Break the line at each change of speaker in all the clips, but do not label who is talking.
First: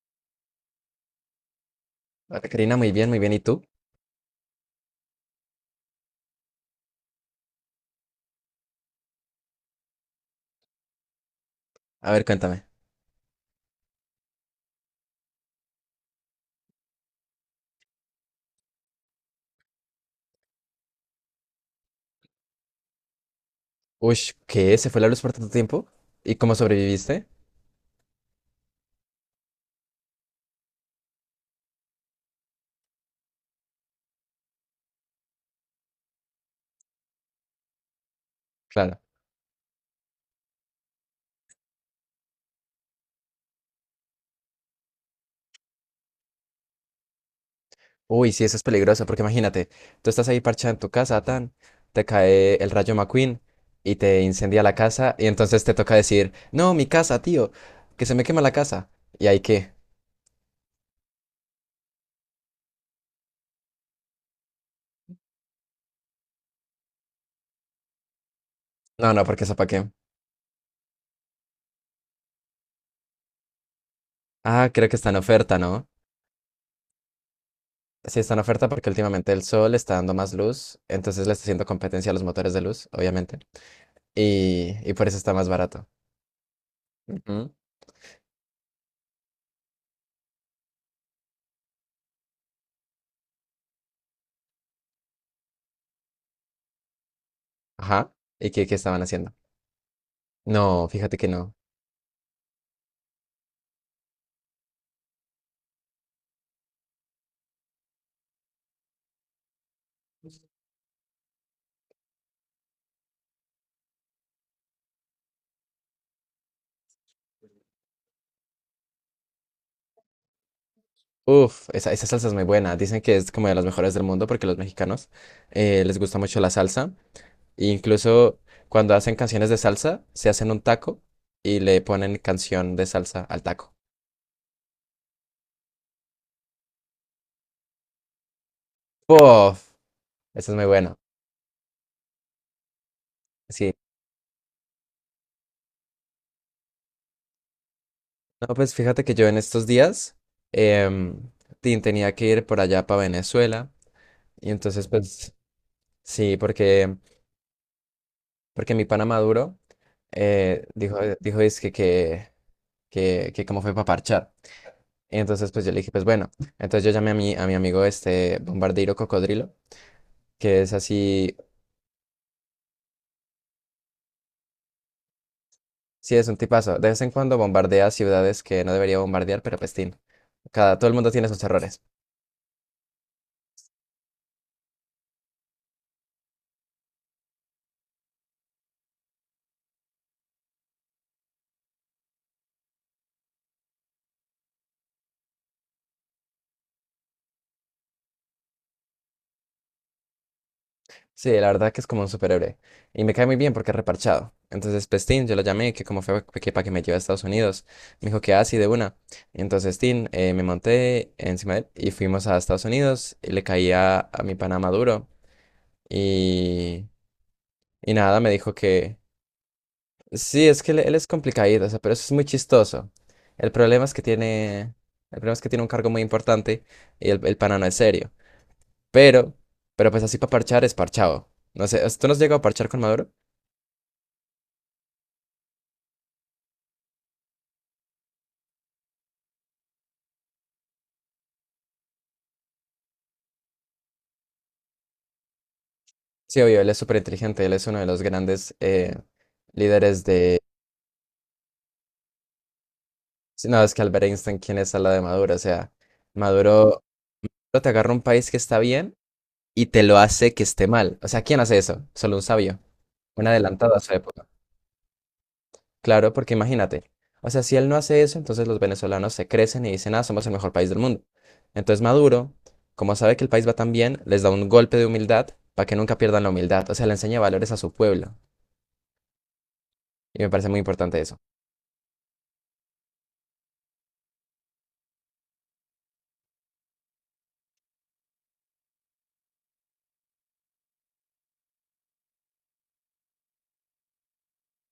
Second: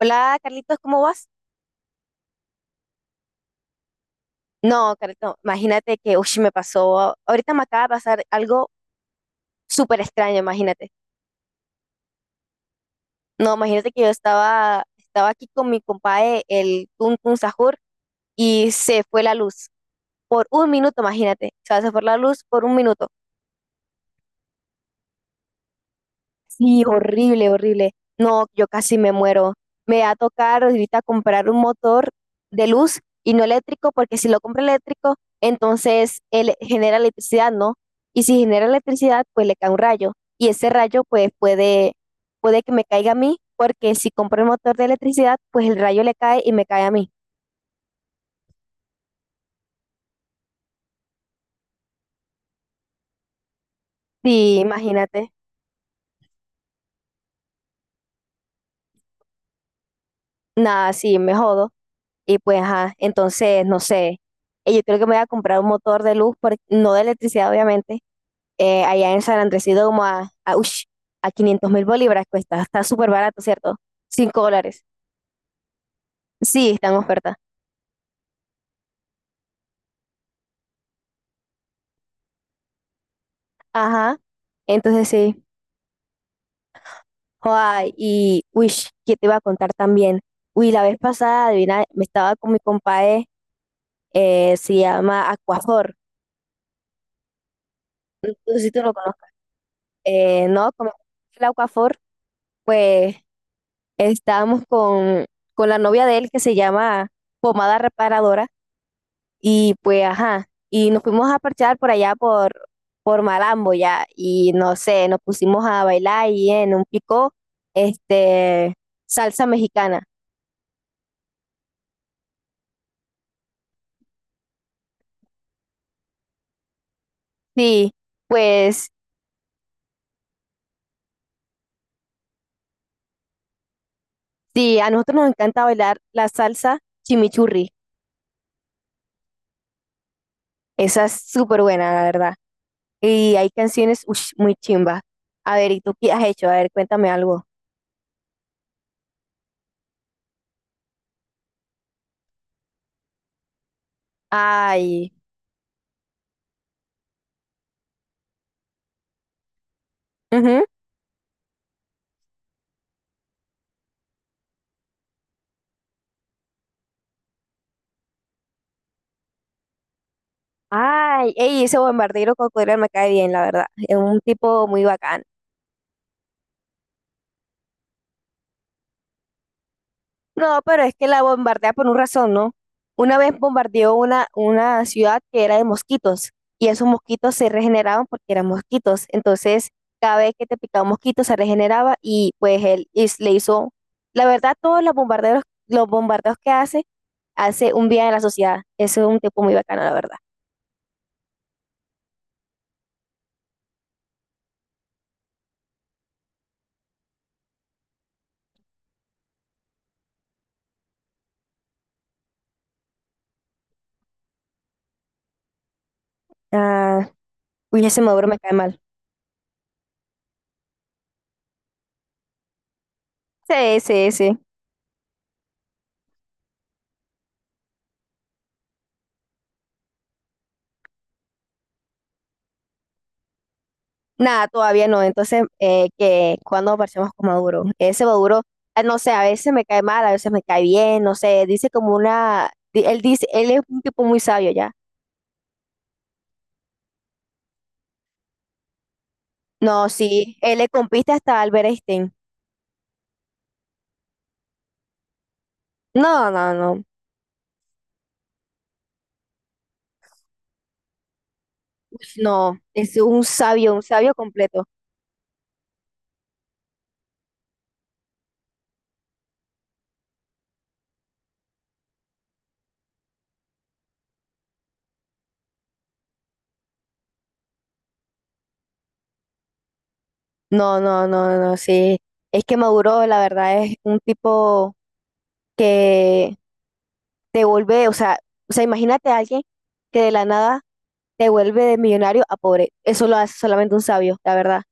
Hola Carlitos, ¿cómo vas?
Hola, Karina, muy bien, muy bien. ¿Y tú?
No, Carlitos, imagínate que, uy, me pasó, ahorita me acaba de pasar algo súper extraño, imagínate.
A ver, cuéntame.
No, imagínate que yo estaba aquí con mi compadre, el Tun Tun Sahur, y se fue la luz por un minuto, imagínate. O sea, se fue la luz por un minuto.
Uy, ¿qué? ¿Se fue la luz por tanto tiempo? ¿Y cómo
Sí,
sobreviviste?
horrible, horrible. No, yo casi me muero. Me va a tocar ahorita comprar un motor de luz y no eléctrico, porque si lo compro eléctrico, entonces él genera electricidad, ¿no? Y si genera
Claro.
electricidad, pues le cae un rayo. Y ese rayo, pues puede que me caiga a mí, porque si compro el motor de electricidad, pues el rayo le cae y me cae a mí.
Uy, sí, eso es peligroso, porque imagínate, tú estás ahí parchada en tu casa, tan, te cae el rayo McQueen y te
Sí,
incendia la casa, y
imagínate.
entonces te toca decir, no, mi casa, tío, que se me quema la casa. ¿Y ahí qué?
Nada, sí, me jodo. Y pues, ajá, entonces, no sé. Yo creo que me voy a comprar un motor de luz, no de electricidad, obviamente, allá
No,
en
no,
San
porque eso para
Andrés y
qué.
Domo a 500.000 bolívares cuesta. Está súper barato, ¿cierto? cinco
Ah,
dólares.
creo que está en oferta, ¿no?
Sí, está en oferta.
Sí, está en oferta porque últimamente el sol está dando más luz, entonces le está haciendo competencia a los motores de luz, obviamente,
Ajá,
y por
entonces
eso está
sí.
más barato. Ujú.
Joder, y, uy, ¿qué te iba a contar también? Uy, la vez pasada, adivina, me estaba con mi compadre, se llama Aquafor.
Ajá.
No,
¿Y
no sé
qué,
si
qué
tú lo
estaban
conozcas.
haciendo?
No,
No,
como
fíjate que
el
no.
Aquafor, pues estábamos con la novia de él que se llama Pomada Reparadora. Y pues, ajá, y nos fuimos a parchar por allá por Malambo ya, y no sé, nos pusimos a bailar y en un pico, este, salsa mexicana.
Uf, esa salsa es muy buena. Dicen que es como de las mejores del mundo porque los mexicanos les gusta mucho la salsa. E
Sí,
incluso
pues
cuando hacen canciones de salsa, se hacen un taco y le ponen canción de salsa al taco.
sí, a nosotros nos encanta bailar la salsa chimichurri,
Uf, esa es muy buena.
esa es súper buena, la verdad. Y hay
Sí.
canciones ush, muy chimba. A ver, ¿y tú qué has hecho? A ver, cuéntame algo.
No, pues fíjate que yo en estos días em, tenía que ir por allá para Venezuela. Y entonces,
Ay,
pues, sí, porque, porque mi pana Maduro
ujú.
dijo, dijo, es que que como fue para parchar. Entonces, pues yo le dije, pues bueno, entonces yo llamé a mi amigo este Bombardeiro Cocodrilo, que es
Ay,
así,
ey, ese bombardero cocodrilo me cae bien, la verdad. Es un tipo muy bacano.
sí, es un tipazo. De vez en cuando bombardea ciudades que no debería bombardear, pero pestín.
No,
Cada,
pero
todo
es
el
que
mundo
la
tiene sus
bombardea
errores.
por una razón, ¿no? Una vez bombardeó una ciudad que era de mosquitos y esos mosquitos se regeneraban porque eran mosquitos. Entonces, cada vez que te picaba un mosquito se regeneraba y pues él le hizo, la verdad, todos los bombardeos que hace, hace un bien a la sociedad. Eso es un tipo muy bacano, la verdad.
Sí, la verdad que es como un superhéroe. Y me cae muy bien porque es reparchado. Entonces, pestín, yo lo llamé, que como fue que para que me lleve a Estados Unidos. Me dijo que así de una. Y entonces, Tin, me monté encima de él y fuimos a Estados Unidos. Y le caía a mi pana Maduro. Y
Ah, uy,
y
ese
nada,
Maduro
me
me cae
dijo
mal.
que sí, es que él es complicadito, o sea, pero eso es muy chistoso. El
Sí,
problema es que
sí, sí.
tiene, el problema es que tiene un cargo muy importante y el pana no es serio. Pero, pero pues así para parchar es parchado. No sé, ¿tú no has llegado a parchar con Maduro?
Nada, todavía no. Entonces, que cuando aparecemos con Maduro, ese Maduro, no sé, a veces me cae mal, a veces me cae bien, no sé, dice como él dice, él es un tipo muy sabio ya.
Sí, obvio, él es súper inteligente, él es uno de los grandes
No,
líderes
sí,
de...
él le compite hasta Albert Einstein.
Sí, no, es que Albert Einstein, ¿quién es al lado de Maduro? O sea,
No, no, no,
Maduro Maduro te agarra un país que está bien y te lo hace que esté mal. O sea, ¿quién hace eso? Solo un
no,
sabio,
es
un adelantado a
un
su
sabio
época.
completo.
Claro, porque imagínate, o sea, si él no hace eso, entonces los venezolanos se crecen y dicen, ah, somos el mejor país del mundo. Entonces Maduro, como sabe que el país va tan bien, les da un golpe de humildad para que nunca pierdan la humildad, o sea, le enseña valores a su pueblo. Y me parece muy
No,
importante
no,
eso.
no, no, sí. Es que Maduro, la verdad, es un tipo que te vuelve, o sea, imagínate a alguien que de la nada te vuelve de millonario a pobre. Eso lo hace solamente un sabio, la verdad.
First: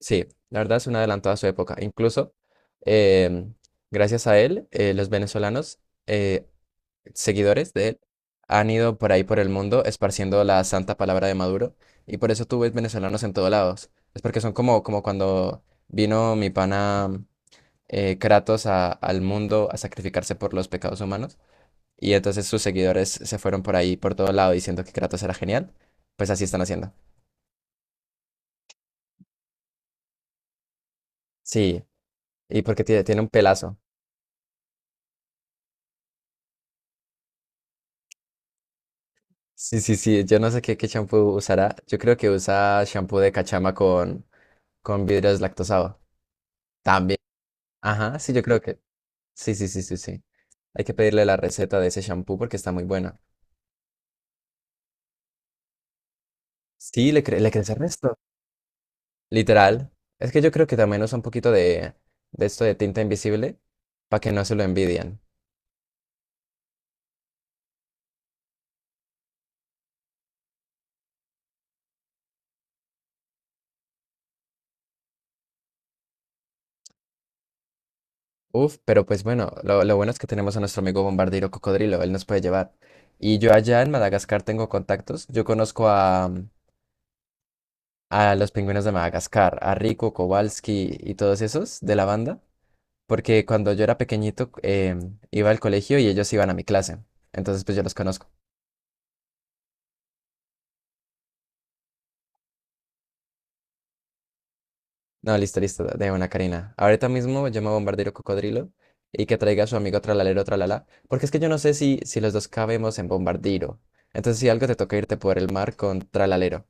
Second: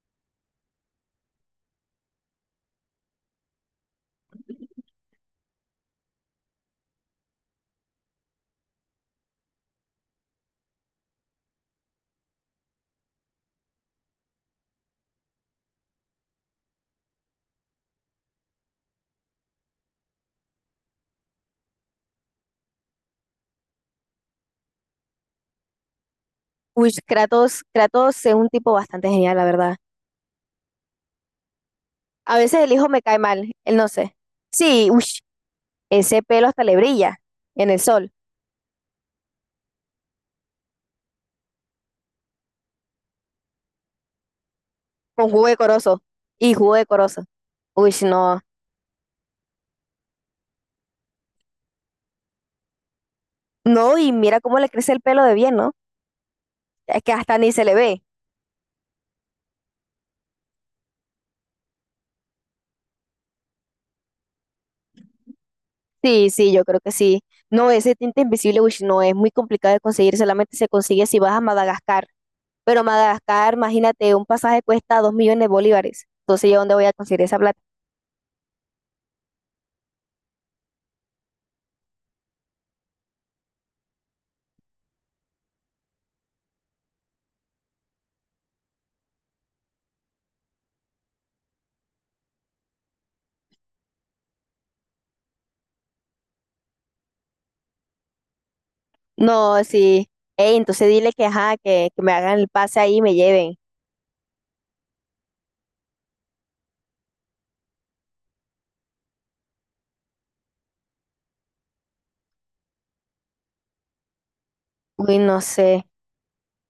Sí, la verdad es un adelantado a su época. Incluso, em, gracias a él, los venezolanos eh, seguidores de él han ido por ahí por el mundo esparciendo la santa palabra de Maduro y por eso tú ves venezolanos en todos lados. Es porque son como, como cuando vino mi pana Kratos al mundo a sacrificarse por los pecados humanos y entonces sus seguidores se fueron por ahí por todo lado diciendo que Kratos era genial. Pues así están haciendo.
Uy, Kratos, Kratos es un tipo bastante genial, la verdad.
Sí,
A veces
y
el
porque
hijo me
tiene,
cae
tiene un
mal, él
pelazo.
no sé. Sí, uy, ese pelo hasta le brilla en el sol,
Sí, sí, sí, yo no sé qué, qué champú usará. Yo creo que usa champú de cachama con
con
vidrio
jugo de
deslactosado.
corozo y jugo de
También.
corozo. Uy,
Ajá, sí,
no,
yo creo que. Sí, sí, sí, sí, sí. Hay que pedirle la receta de ese shampoo porque está muy buena.
no, y mira cómo le crece el pelo de bien, ¿no? Es que
Sí, le,
hasta ni
le
se
crece
le
el
ve.
resto. Literal. Es que yo creo que también usa un poquito de esto de tinta invisible para que no se lo envidian.
Sí, sí, yo creo que sí. No, ese tinte invisible, uy, no, es muy complicado de conseguir, solamente se consigue si vas a Madagascar. Pero Madagascar, imagínate, un pasaje cuesta 2 millones de bolívares. Entonces, ¿yo dónde voy a conseguir esa plata?
Uf, pero pues bueno, lo bueno es que tenemos a nuestro amigo bombardero cocodrilo, él nos puede llevar. Y yo allá en Madagascar tengo contactos. Yo conozco a los pingüinos de Madagascar, a Rico, Kowalski y todos esos de la banda. Porque cuando yo era pequeñito iba al colegio y ellos iban a mi clase. Entonces, pues yo los conozco.
No, sí. Ey, entonces dile que, ajá, que me hagan el pase ahí y me lleven.
No, listo, listo, de una, Karina. Ahorita mismo llamo a Bombardero Cocodrilo y que traiga a su amigo Tralalero Tralala, porque es que yo no sé si, si los dos cabemos en Bombardero. Entonces, si algo te toca
Uy,
irte por
no
el mar
sé.
con Tralalero.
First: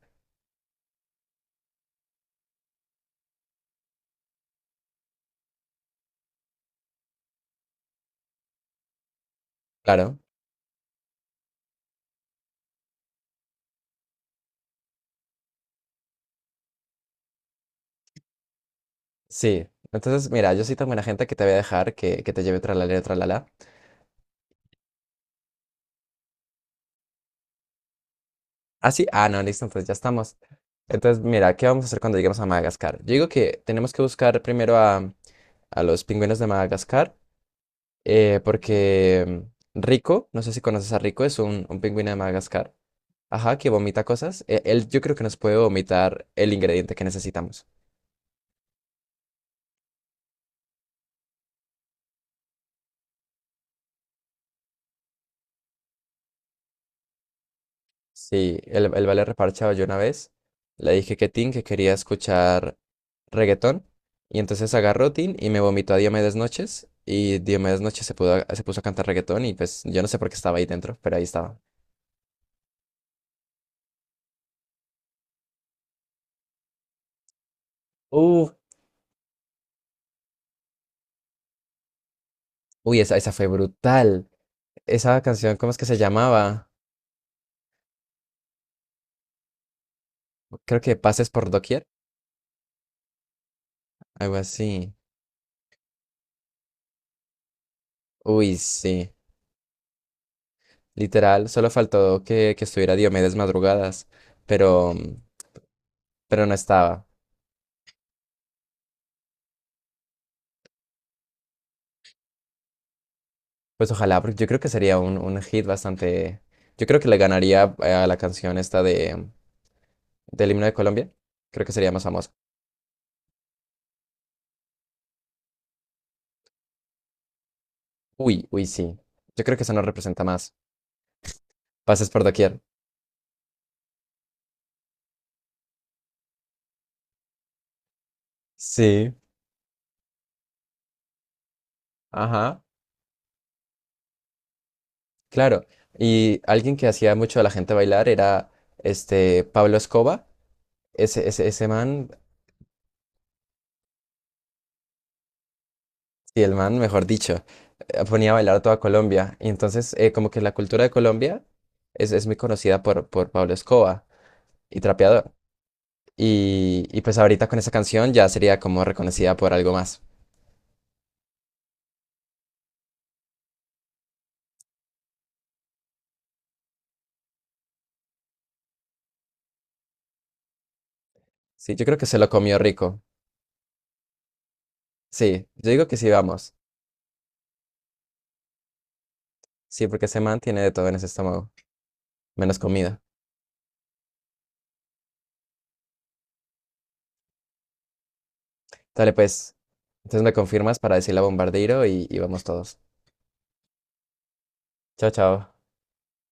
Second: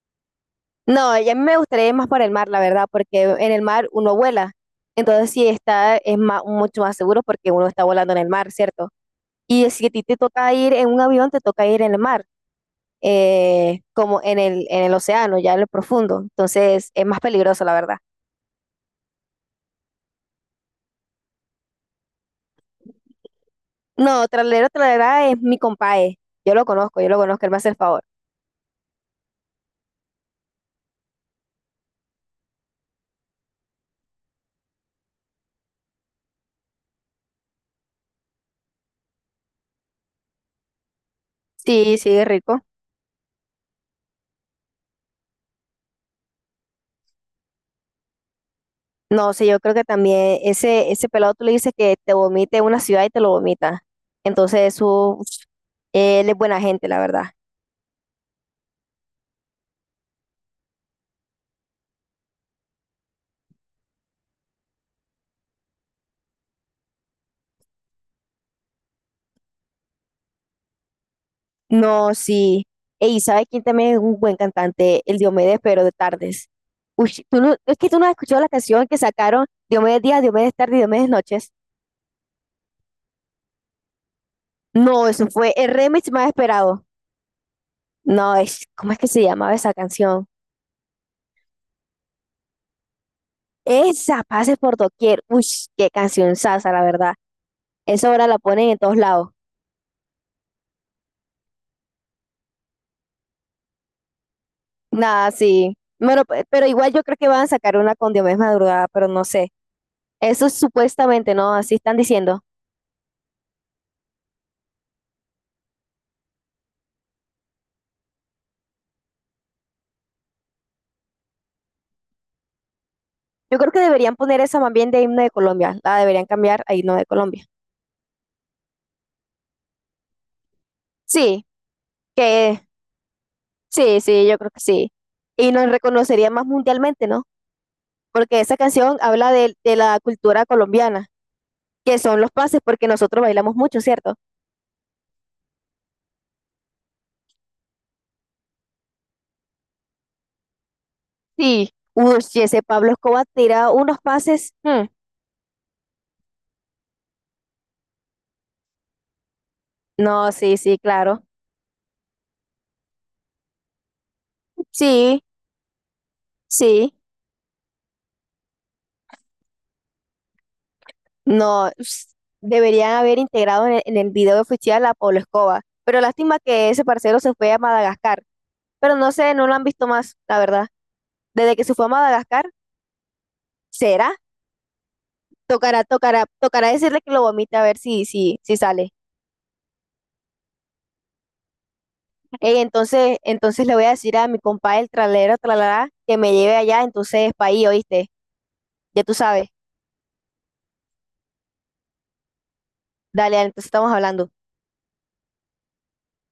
No, y a mí me gustaría ir más por el mar, la verdad, porque en el mar uno vuela. Entonces, sí está, es más, mucho más seguro porque uno está volando en el mar, ¿cierto? Y si a ti te
Claro,
toca ir en un avión, te toca ir en el mar, como en el océano, ya en lo profundo. Entonces, es más peligroso, la verdad.
sí. Entonces, mira, yo soy tan buena gente que te voy a dejar que te lleve Tralalero Tralala.
No, Tralero Tralera es mi compadre. Yo lo conozco, él me hace el favor.
Ah, sí, ah, no, listo, entonces ya estamos. Entonces, mira, ¿qué vamos a hacer cuando lleguemos a Madagascar? Yo digo que tenemos que buscar primero a los pingüinos de Madagascar, porque mm, Rico, no sé si conoces a Rico, es un
Sí, sí,
pingüino de
es rico.
Madagascar, ajá, que vomita cosas. Él yo creo que nos puede vomitar el ingrediente que necesitamos.
No, sí, yo creo que también ese pelado tú le dices que te vomite en una ciudad y te lo vomita. Entonces, eso, uf, él es buena gente, la verdad.
Sí, el vale reparchado yo una vez, le dije que Tin, que quería escuchar reggaetón, y entonces agarró Tin y me vomitó a Diomedes Noches, y Diomedes Noches se pudo, se puso a cantar reggaetón, y pues yo no sé por qué estaba ahí dentro, pero ahí estaba.
No, sí. Y ¿sabes quién también es un buen cantante? El Diomedes, pero de tardes. Uy, tú no- es que tú no has escuchado la
Uf,
canción que sacaron Diomedes Días, Diomedes Tarde y Diomedes Noches.
uy, esa fue brutal.
No,
Esa
eso fue
canción,
el
¿cómo es que se
remix más
llamaba?
esperado. No, ¿cómo es que se llamaba esa canción?
Creo que Pases por Doquier,
Esa,
algo
pase por
así.
doquier. Uy, qué canción sasa, la verdad. Esa ahora la
Uy,
ponen en todos
sí.
lados.
Literal, solo faltó que estuviera Diomedes Madrugadas, pero,
Nada, sí. Bueno,
pero no
pero igual yo
estaba.
creo que van a sacar una con Diomedes Madrugada, pero no sé. Eso es supuestamente, ¿no? Así están diciendo.
Pues ojalá, porque yo creo que sería un hit bastante. Yo creo que le ganaría a la canción esta de, del himno de Colombia. Creo que sería más famosa.
Yo creo que deberían poner esa más bien de himno de Colombia. La deberían cambiar a himno de Colombia.
Uy, uy, sí. Yo creo que eso nos representa más.
Sí,
Pases por Doquier.
que sí, sí, yo creo que sí. Y nos reconocería más mundialmente, ¿no? Porque esa canción
Sí.
habla de la cultura colombiana, que son los pases,
Ajá.
porque nosotros bailamos mucho, ¿cierto?
Claro, y alguien que hacía mucho a la gente bailar era este Pablo Escoba, ese
Sí,
man,
uy, sí, ese Pablo Escobar tira unos pases. Mm,
y el man, mejor dicho, ponía a bailar a toda Colombia. Y entonces, como
no,
que la
sí, sí,
cultura de
claro.
Colombia es muy conocida por Pablo Escoba y
Sí,
Trapeador.
sí.
Y pues ahorita con esa canción ya sería como reconocida por algo más.
No, ps, deberían haber integrado en el video oficial a Pablo Escobar. Pero lástima que ese parcero se fue a Madagascar. Pero no sé, no lo han visto más, la verdad. Desde que se
Sí,
fue
yo
a
creo que se lo
Madagascar,
comió rico.
¿será?
Sí, yo
Tocará,
digo que sí,
tocará,
vamos.
tocará decirle que lo vomite a ver si sale.
Sí, porque ese man tiene de todo en ese estómago,
Ey,
menos comida.
entonces, entonces le voy a decir a mi compa el tralero, tralará, que me lleve allá, entonces, pa país, ¿oíste? Ya tú
Dale,
sabes.
pues. Entonces me confirmas para decirle a Bombardeiro y vamos todos.
Dale, entonces estamos hablando.
Chao, chao.